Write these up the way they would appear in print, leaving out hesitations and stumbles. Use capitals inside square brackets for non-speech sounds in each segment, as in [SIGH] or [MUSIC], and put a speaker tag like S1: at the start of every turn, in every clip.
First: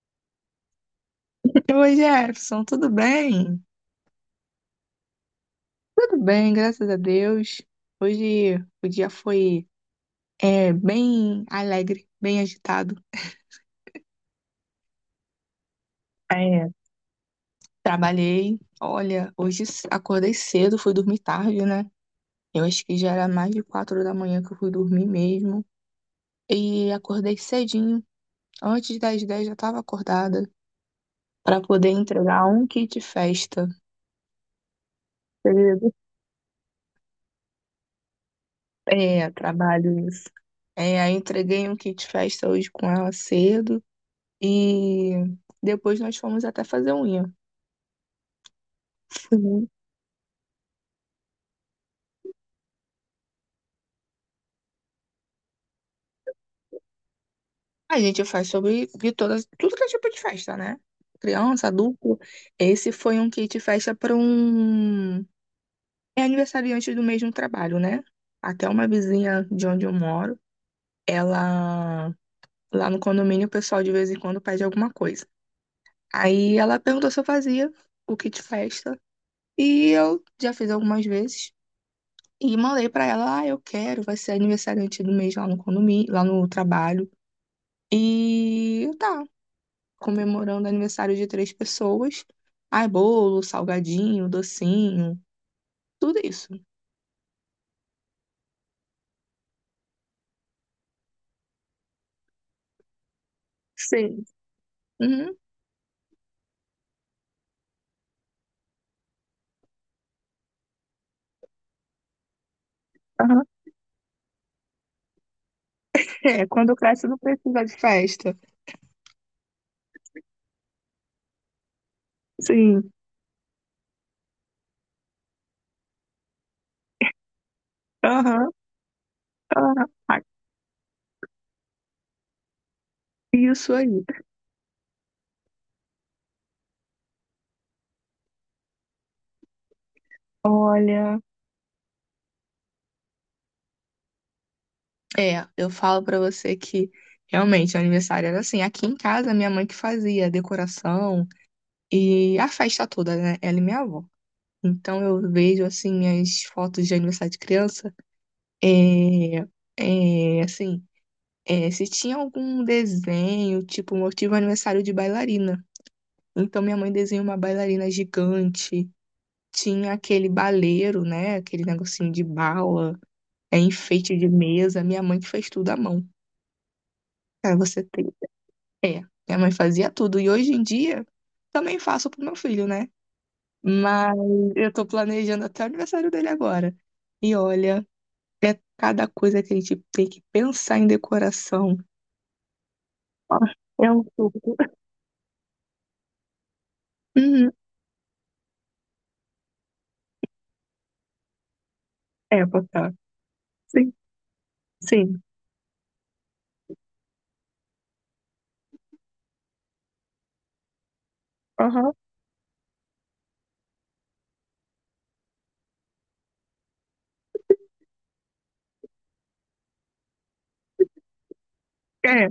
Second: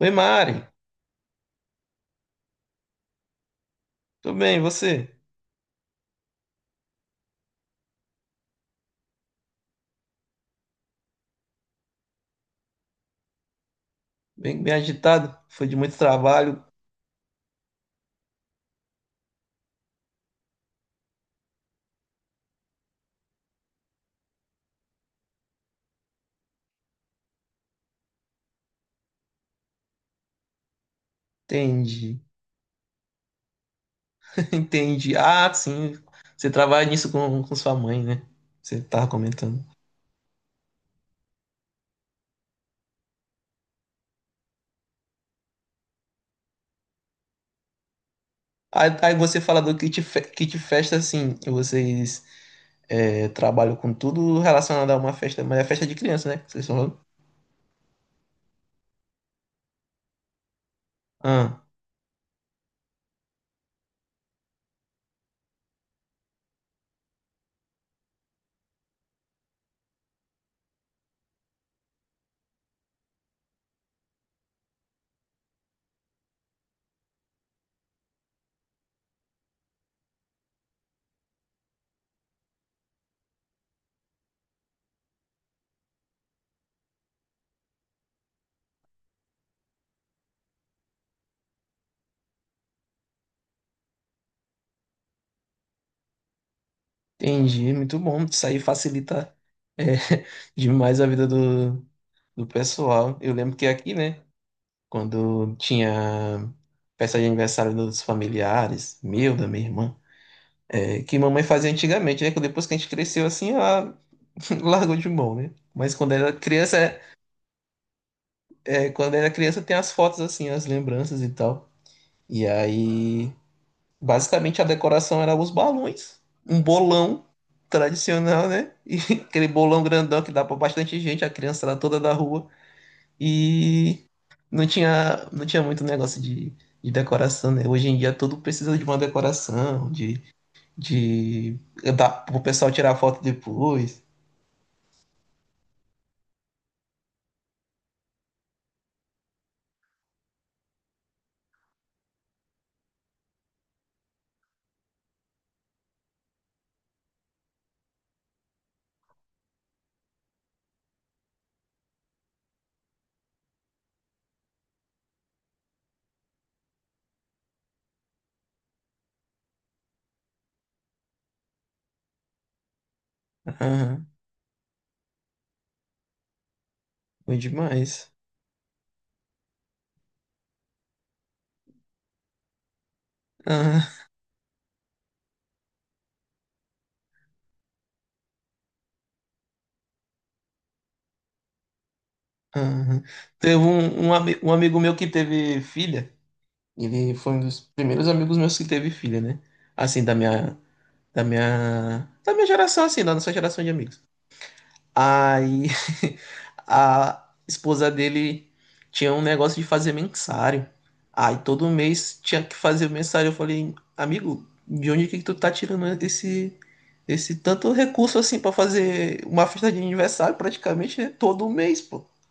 S1: Oi, Mari.
S2: Oi, Jefferson, tudo bem?
S1: Tudo bem, e você?
S2: Tudo bem, graças a Deus. Hoje o dia foi bem alegre, bem agitado.
S1: Bem, bem agitado? Foi de muito trabalho?
S2: É, trabalhei, olha, hoje acordei cedo, fui dormir tarde, né? Eu acho que já era mais de 4 da manhã que eu fui dormir mesmo. E acordei cedinho, antes das 10 já estava acordada, para poder
S1: Entendi.
S2: entregar um kit festa.
S1: [LAUGHS] Entendi. Ah,
S2: Cedo.
S1: sim. Você trabalha nisso com sua mãe, né? Você tava
S2: É,
S1: comentando.
S2: trabalho isso. É, aí entreguei um kit festa hoje com ela cedo. E depois nós fomos até fazer unha.
S1: Aí você fala
S2: Uhum.
S1: do kit, kit festa, assim. Vocês trabalham com tudo relacionado a uma festa, mas é festa de criança, né? Vocês falaram?
S2: A gente faz sobre de todas, tudo que é tipo de festa, né?
S1: Ah,
S2: Criança, adulto. Esse foi um kit festa para um aniversariante do mesmo trabalho, né? Até uma vizinha de onde eu moro, ela lá no condomínio o pessoal de vez em quando pede alguma coisa. Aí ela perguntou se eu fazia o kit festa e eu já fiz algumas vezes. E mandei pra ela, ah, eu quero, vai ser aniversariante do mês lá no condomínio, lá no trabalho. E tá, comemorando aniversário de três pessoas. Ai, bolo, salgadinho, docinho, tudo isso.
S1: entendi. Muito bom. Isso aí facilita é, [LAUGHS] demais a vida do pessoal. Eu lembro que aqui, né?
S2: Sim. Uhum.
S1: Quando tinha festa de aniversário dos familiares, da minha irmã, que mamãe fazia antigamente, né? Que depois que a gente cresceu
S2: Aham.
S1: assim, ela [LAUGHS] largou de mão, né? Mas
S2: É, quando cresce não precisa de festa.
S1: quando era criança tem as fotos assim, as lembranças e tal. E
S2: Sim.
S1: aí, basicamente a decoração era os balões, um bolão tradicional,
S2: Aham.
S1: né? E [LAUGHS] aquele bolão
S2: Aham. Ah,
S1: grandão que dá pra bastante gente, a criança lá toda da rua.
S2: isso aí.
S1: E não tinha muito negócio de decoração, né? Hoje em dia tudo precisa de uma decoração, de,
S2: Olha.
S1: de dá pro pessoal tirar foto depois.
S2: É, eu falo pra você que realmente o aniversário era assim. Aqui em casa, minha mãe que fazia a decoração e a festa toda, né? Ela e minha avó. Então eu vejo assim minhas fotos de aniversário de criança. É, assim, se tinha algum desenho, tipo, eu tive um aniversário de bailarina. Então minha mãe desenhou uma bailarina gigante, tinha aquele baleiro, né? Aquele negocinho de bala,
S1: Aham,
S2: enfeite de mesa. Minha mãe que fez tudo à mão.
S1: foi
S2: Pra você
S1: demais.
S2: ter. É, minha mãe fazia tudo. E hoje em dia também faço pro meu filho, né?
S1: Aham,
S2: Mas eu tô planejando até o aniversário dele agora. E olha, é cada coisa que a gente tem que pensar em decoração.
S1: aham.
S2: Nossa,
S1: Teve
S2: é um
S1: um
S2: suco.
S1: amigo meu que teve filha. Ele foi um
S2: Uhum.
S1: dos primeiros amigos meus que teve filha, né? Assim, da
S2: É,
S1: minha geração,
S2: botar.
S1: assim, da nossa geração de
S2: Sim,
S1: amigos.
S2: sim.
S1: Aí [LAUGHS] a esposa dele tinha um negócio de fazer mensário. Aí todo
S2: Aham.
S1: mês tinha que fazer mensário. Eu falei, amigo, de onde que tu tá tirando esse tanto recurso assim pra fazer uma festa de aniversário praticamente né, todo mês, pô?
S2: É,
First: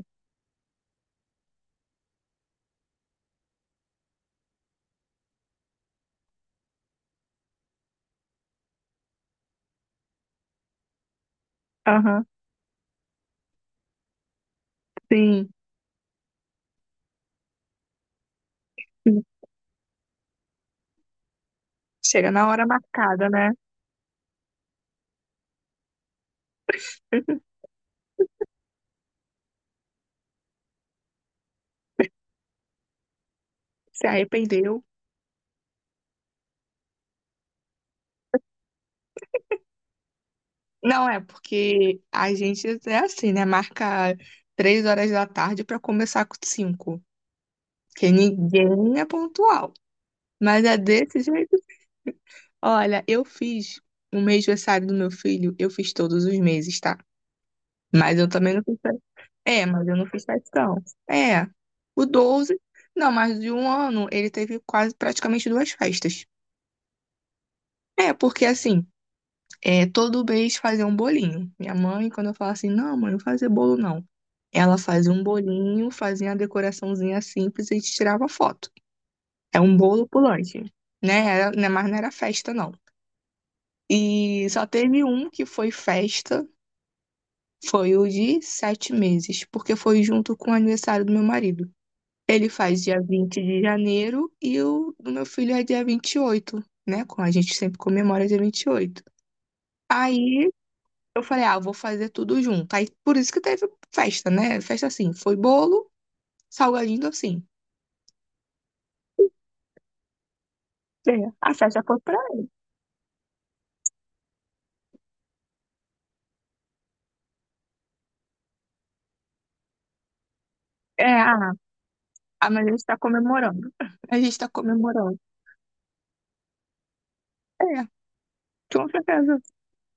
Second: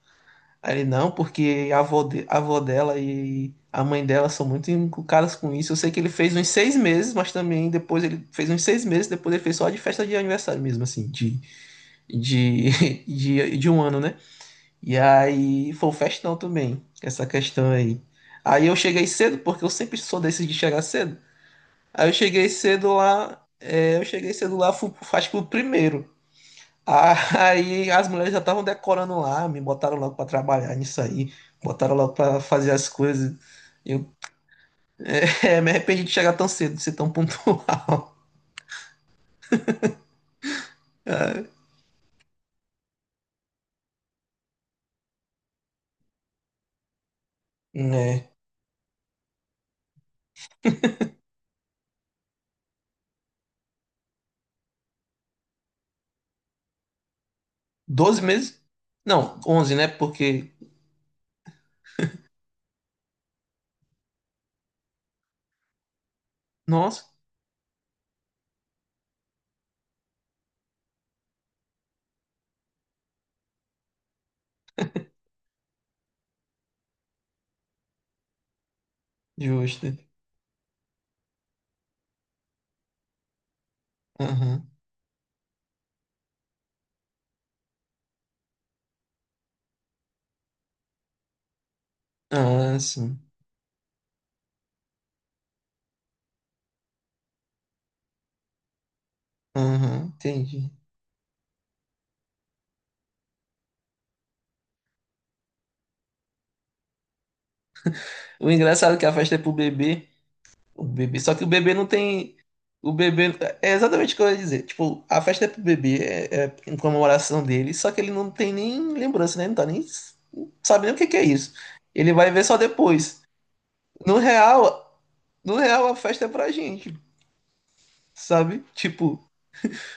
S1: Aí ele, não, porque a avó dela e a mãe dela são muito encucadas com isso. Eu sei que ele fez uns 6 meses, mas também depois ele fez uns 6 meses, depois ele fez só de festa de aniversário mesmo, assim,
S2: aham.
S1: de, [LAUGHS] de 1 ano, né? E
S2: Sim,
S1: aí foi um festão também, essa questão aí. Aí eu cheguei
S2: sim.
S1: cedo, porque eu sempre sou desses de chegar cedo. Aí eu
S2: Chega
S1: cheguei
S2: na hora
S1: cedo
S2: marcada,
S1: lá,
S2: né?
S1: é, eu cheguei cedo lá, fui, acho que o primeiro. [LAUGHS] Ah,
S2: [LAUGHS]
S1: aí as mulheres já estavam decorando lá, me botaram logo pra trabalhar nisso aí, botaram logo pra fazer as coisas.
S2: Se
S1: Eu
S2: arrependeu.
S1: [LAUGHS] me arrependi de chegar tão cedo, de ser tão pontual. [LAUGHS]
S2: Não é, porque a gente é assim, né? Marca 3 horas da tarde pra começar com 5. Porque
S1: É,
S2: ninguém é pontual. Mas é desse jeito. Olha, eu fiz o mês aniversário do meu filho, eu fiz todos os meses, tá? Mas
S1: 12
S2: eu também
S1: meses?
S2: não fiz.
S1: Não,
S2: É,
S1: 11,
S2: mas
S1: né?
S2: eu não fiz
S1: Porque,
S2: festão. É, o 12, não, mas de um ano ele teve quase praticamente duas festas.
S1: nossa,
S2: É, porque assim, todo mês fazia um bolinho. Minha mãe, quando eu falo assim, não, mãe, não fazer bolo não. Ela fazia um bolinho, fazia uma decoraçãozinha simples e a gente tirava foto. É um
S1: justo.
S2: bolo pulante, né? Era, né, mas não era festa, não. E só teve um que foi festa, foi o de 7 meses, porque foi junto com o aniversário do meu marido. Ele
S1: Ah,
S2: faz dia
S1: sim.
S2: 20 de janeiro e o do meu filho é dia 28, né? Com a gente sempre comemora dia 28.
S1: Aham,
S2: Aí
S1: entendi.
S2: eu falei, ah, eu vou fazer tudo junto. Aí por isso que teve festa, né? Festa assim, foi bolo, salgadinho, docinho.
S1: O engraçado é que a festa é pro bebê, o
S2: É,
S1: bebê, só que o
S2: a
S1: bebê
S2: festa
S1: não
S2: foi pra.
S1: tem. O bebê. É exatamente o que eu ia dizer. Tipo, a festa é pro bebê, é em comemoração dele, só que ele não tem nem lembrança, né? Não tá nem. Não sabe nem o que
S2: É,
S1: que é isso. Ele vai ver só
S2: mas a gente tá
S1: depois.
S2: comemorando.
S1: No
S2: A gente tá
S1: real,
S2: comemorando.
S1: no real, a festa é pra gente,
S2: É,
S1: sabe?
S2: com
S1: Tipo,
S2: certeza.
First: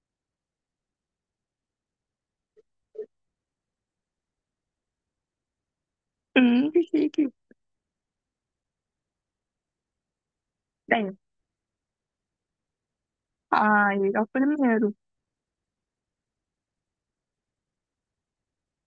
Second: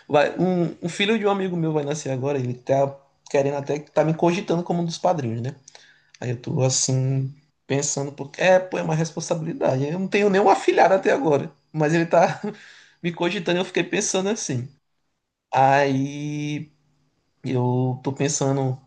S1: vai, um filho de um amigo meu vai nascer agora, ele tá querendo até. Tá me cogitando como um dos padrinhos, né? Aí eu tô
S2: Que chique.
S1: assim, pensando, porque é, pô, é uma responsabilidade. Eu não tenho nenhum afilhado até
S2: É.
S1: agora, mas ele tá [LAUGHS] me cogitando, e eu fiquei
S2: Ai, é o
S1: pensando assim.
S2: primeiro.
S1: Aí eu tô pensando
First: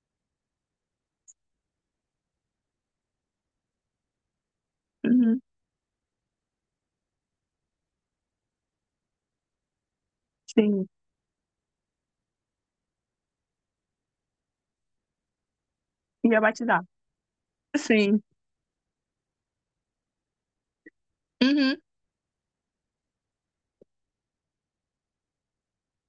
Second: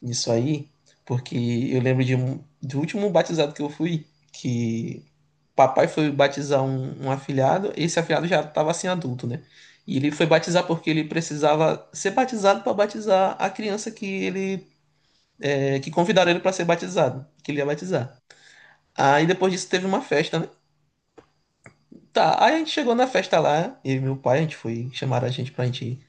S1: nisso aí, porque eu lembro do último batizado que eu fui, que
S2: Uhum,
S1: papai foi batizar um afilhado, esse afilhado já tava assim adulto, né? E ele foi batizar
S2: sim.
S1: porque ele precisava ser batizado para batizar a criança que convidaram ele
S2: Ia
S1: para ser
S2: batizar.
S1: batizado, que ele ia batizar.
S2: Sim.
S1: Aí depois disso teve uma festa, né?
S2: Uhum,
S1: Tá, aí a gente chegou na festa lá, eu e meu pai, a gente foi, chamaram a gente pra gente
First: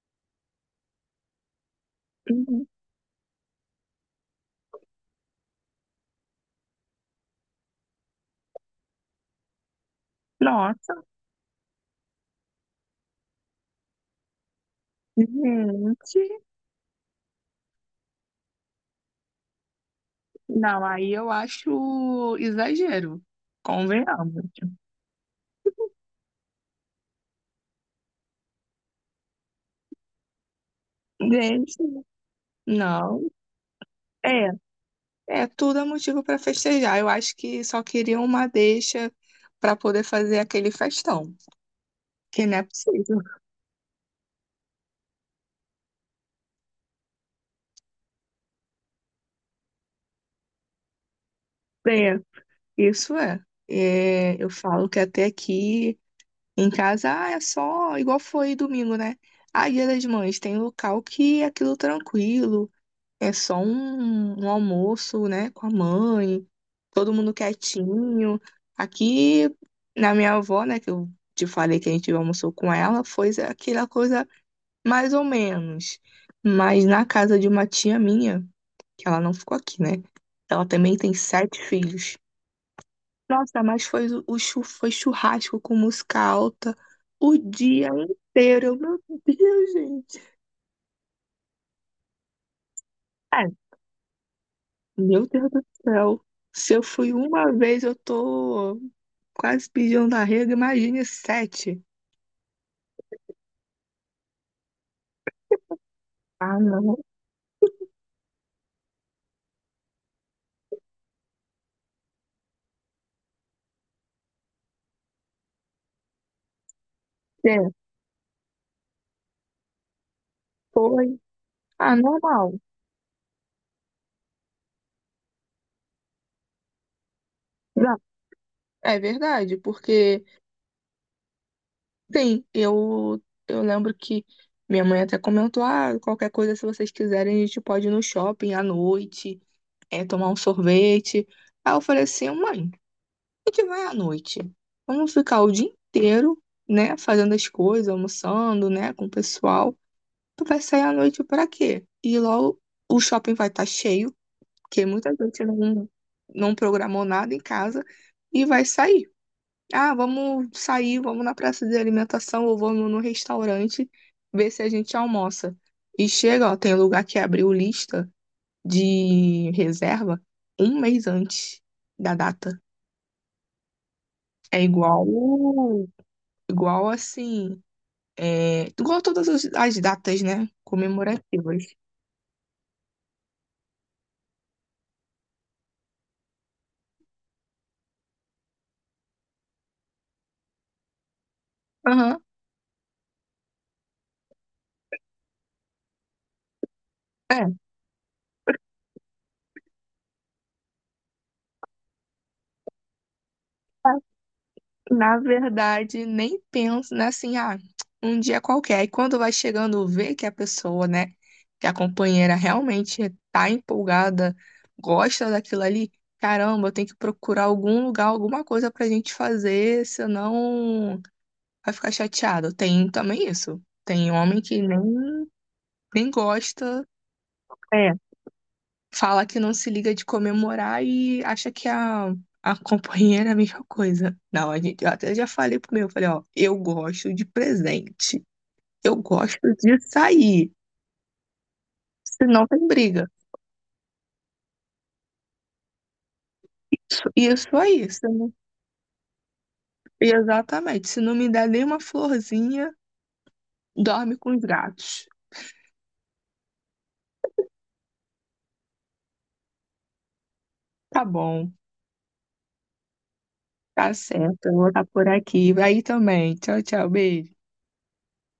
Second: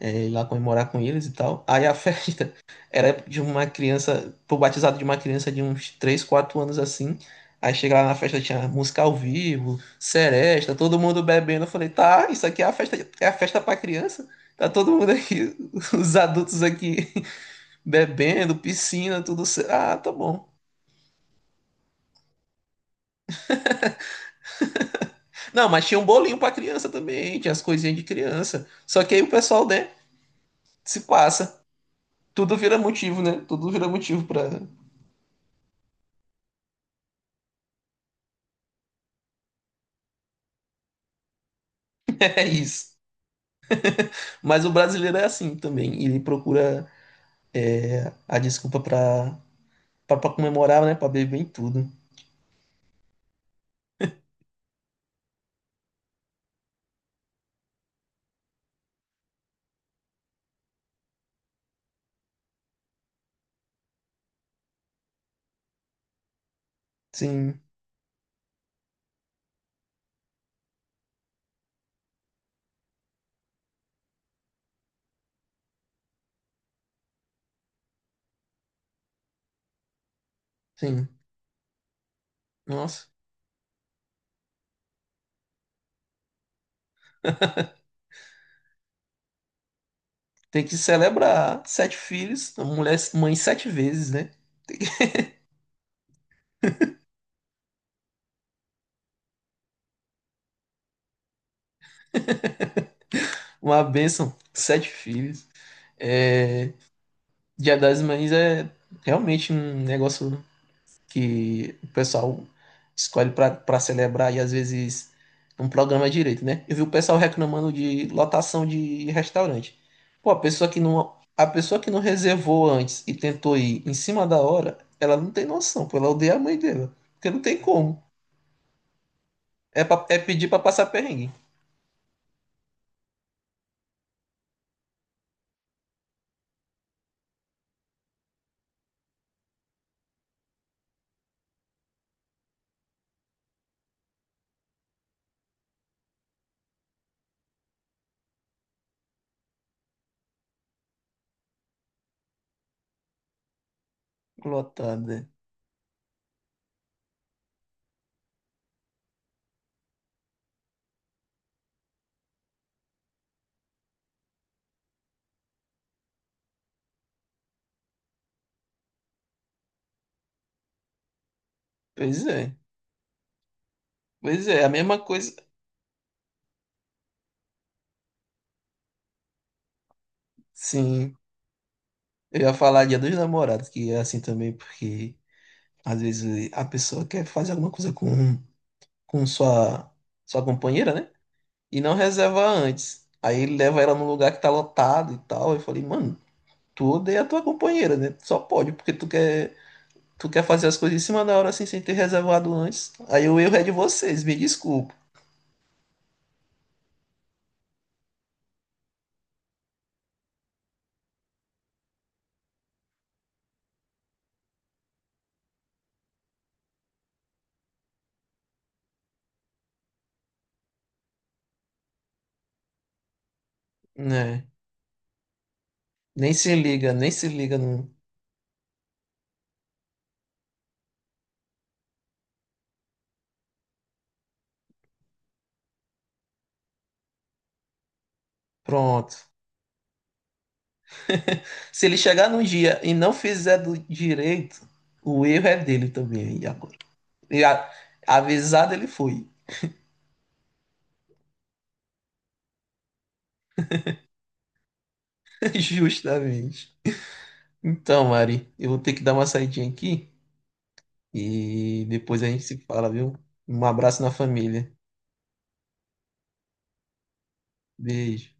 S1: ir lá comemorar com eles e tal. Aí a festa
S2: uhum.
S1: [LAUGHS] era de uma criança, pro batizado de uma criança de uns 3, 4 anos assim. Aí chega lá na festa, tinha música ao vivo, seresta, todo
S2: Nossa.
S1: mundo bebendo. Eu falei, tá, isso aqui é a festa pra criança? Tá todo mundo aqui, [LAUGHS] os
S2: Gente,
S1: adultos aqui [LAUGHS] bebendo, piscina, tudo certo. Ah, tá bom.
S2: não, aí eu acho exagero, convenhamos.
S1: Não, mas tinha um bolinho pra criança também, tinha as coisinhas de criança. Só que aí o pessoal, né, se passa.
S2: Gente,
S1: Tudo vira motivo,
S2: não,
S1: né? Tudo vira motivo pra.
S2: é,
S1: [LAUGHS]
S2: tudo é motivo para festejar. Eu acho que só queria uma deixa para poder fazer aquele festão, que
S1: É
S2: não é
S1: isso.
S2: possível.
S1: Mas o brasileiro é assim também. Ele procura a desculpa pra comemorar, né? Pra beber em tudo.
S2: É, isso é. É, eu falo que até aqui em casa, é só igual foi domingo, né? Ah, Dia das Mães, tem local que é aquilo tranquilo. É só um almoço, né, com a mãe, todo mundo
S1: Sim,
S2: quietinho. Aqui na minha avó, né, que eu te falei que a gente almoçou com ela, foi aquela coisa mais ou menos. Mas na casa de uma tia minha, que ela não ficou aqui, né? Ela também
S1: sim.
S2: tem sete filhos.
S1: Nossa.
S2: Nossa, mas foi churrasco com música alta o dia
S1: [LAUGHS]
S2: inteiro. Meu Deus, gente.
S1: Tem que celebrar sete filhos, mulher, mãe sete vezes, né?
S2: Meu Deus do céu. Se eu fui uma vez, eu tô quase pedindo arrego, imagine sete.
S1: Uma bênção, sete filhos.
S2: Ah,
S1: É,
S2: não.
S1: Dia das Mães é realmente um negócio que o pessoal escolhe para pra celebrar e às vezes não programa direito, né? Eu vi o pessoal
S2: É,
S1: reclamando de lotação de restaurante. Pô,
S2: foi.
S1: a pessoa que
S2: Ah,
S1: não reservou antes e tentou ir em cima da hora, ela não tem noção, pô, ela odeia a mãe dela, porque não tem
S2: não,
S1: como.
S2: é verdade,
S1: É
S2: porque,
S1: pedir para passar perrengue.
S2: sim, eu lembro que minha mãe até comentou, ah, qualquer coisa, se vocês quiserem, a gente pode ir no shopping à noite, tomar um sorvete. Aí eu falei assim, mãe, a gente vai à noite. Vamos ficar o dia inteiro, né, fazendo as coisas, almoçando, né, com o pessoal. Tu vai sair à noite pra quê? E logo o shopping vai estar cheio, porque muita
S1: Lotada.
S2: gente não programou nada em casa e vai sair. Ah, vamos sair, vamos na praça de alimentação ou vamos no restaurante ver se a gente almoça. E chega, ó, tem lugar que abriu lista de reserva um mês antes da
S1: Pois é.
S2: data.
S1: Pois
S2: É
S1: é, a mesma
S2: igual,
S1: coisa.
S2: assim, igual todas as datas, né?
S1: Sim,
S2: Comemorativas.
S1: eu ia falar Dia dos Namorados, que é assim também, porque às vezes a pessoa quer fazer alguma coisa com sua companheira, né? E não
S2: Aham.
S1: reserva antes. Aí ele leva ela num lugar que tá lotado e tal. Eu falei, mano, tu odeia a tua
S2: É.
S1: companheira, né? Só pode, porque tu quer fazer as coisas em cima da hora assim, sem ter reservado antes. Aí o erro é de vocês, me desculpa,
S2: Na verdade, nem penso, né? Assim, um dia qualquer. E quando vai chegando, vê que a pessoa, né, que a companheira realmente tá empolgada, gosta daquilo ali, caramba, eu tenho que procurar algum lugar, alguma coisa pra gente fazer, senão vai ficar chateado. Tem também isso. Tem homem
S1: né?
S2: que nem
S1: Nem se
S2: gosta.
S1: liga, nem se liga no.
S2: É, fala que não se liga de comemorar e acha que a companheira é a mesma coisa. Não, a gente, eu até já falei pro meu, falei, ó, eu gosto de presente, eu
S1: Pronto.
S2: gosto de sair,
S1: [LAUGHS] Se ele chegar num
S2: senão tem
S1: dia e
S2: briga.
S1: não fizer do direito, o erro é dele também. E agora?
S2: Isso,
S1: E
S2: isso
S1: a-
S2: aí, se não-
S1: avisado ele foi,
S2: exatamente. Se não me der nenhuma florzinha, dorme com os gatos.
S1: [LAUGHS] justamente. Então, Mari, eu vou ter que dar uma saidinha aqui
S2: Tá bom,
S1: e depois a gente se fala, viu? Um
S2: tá
S1: abraço na
S2: certo, eu vou
S1: família.
S2: estar por aqui. Aí também. Tchau, tchau, beijo.
S1: Beijo.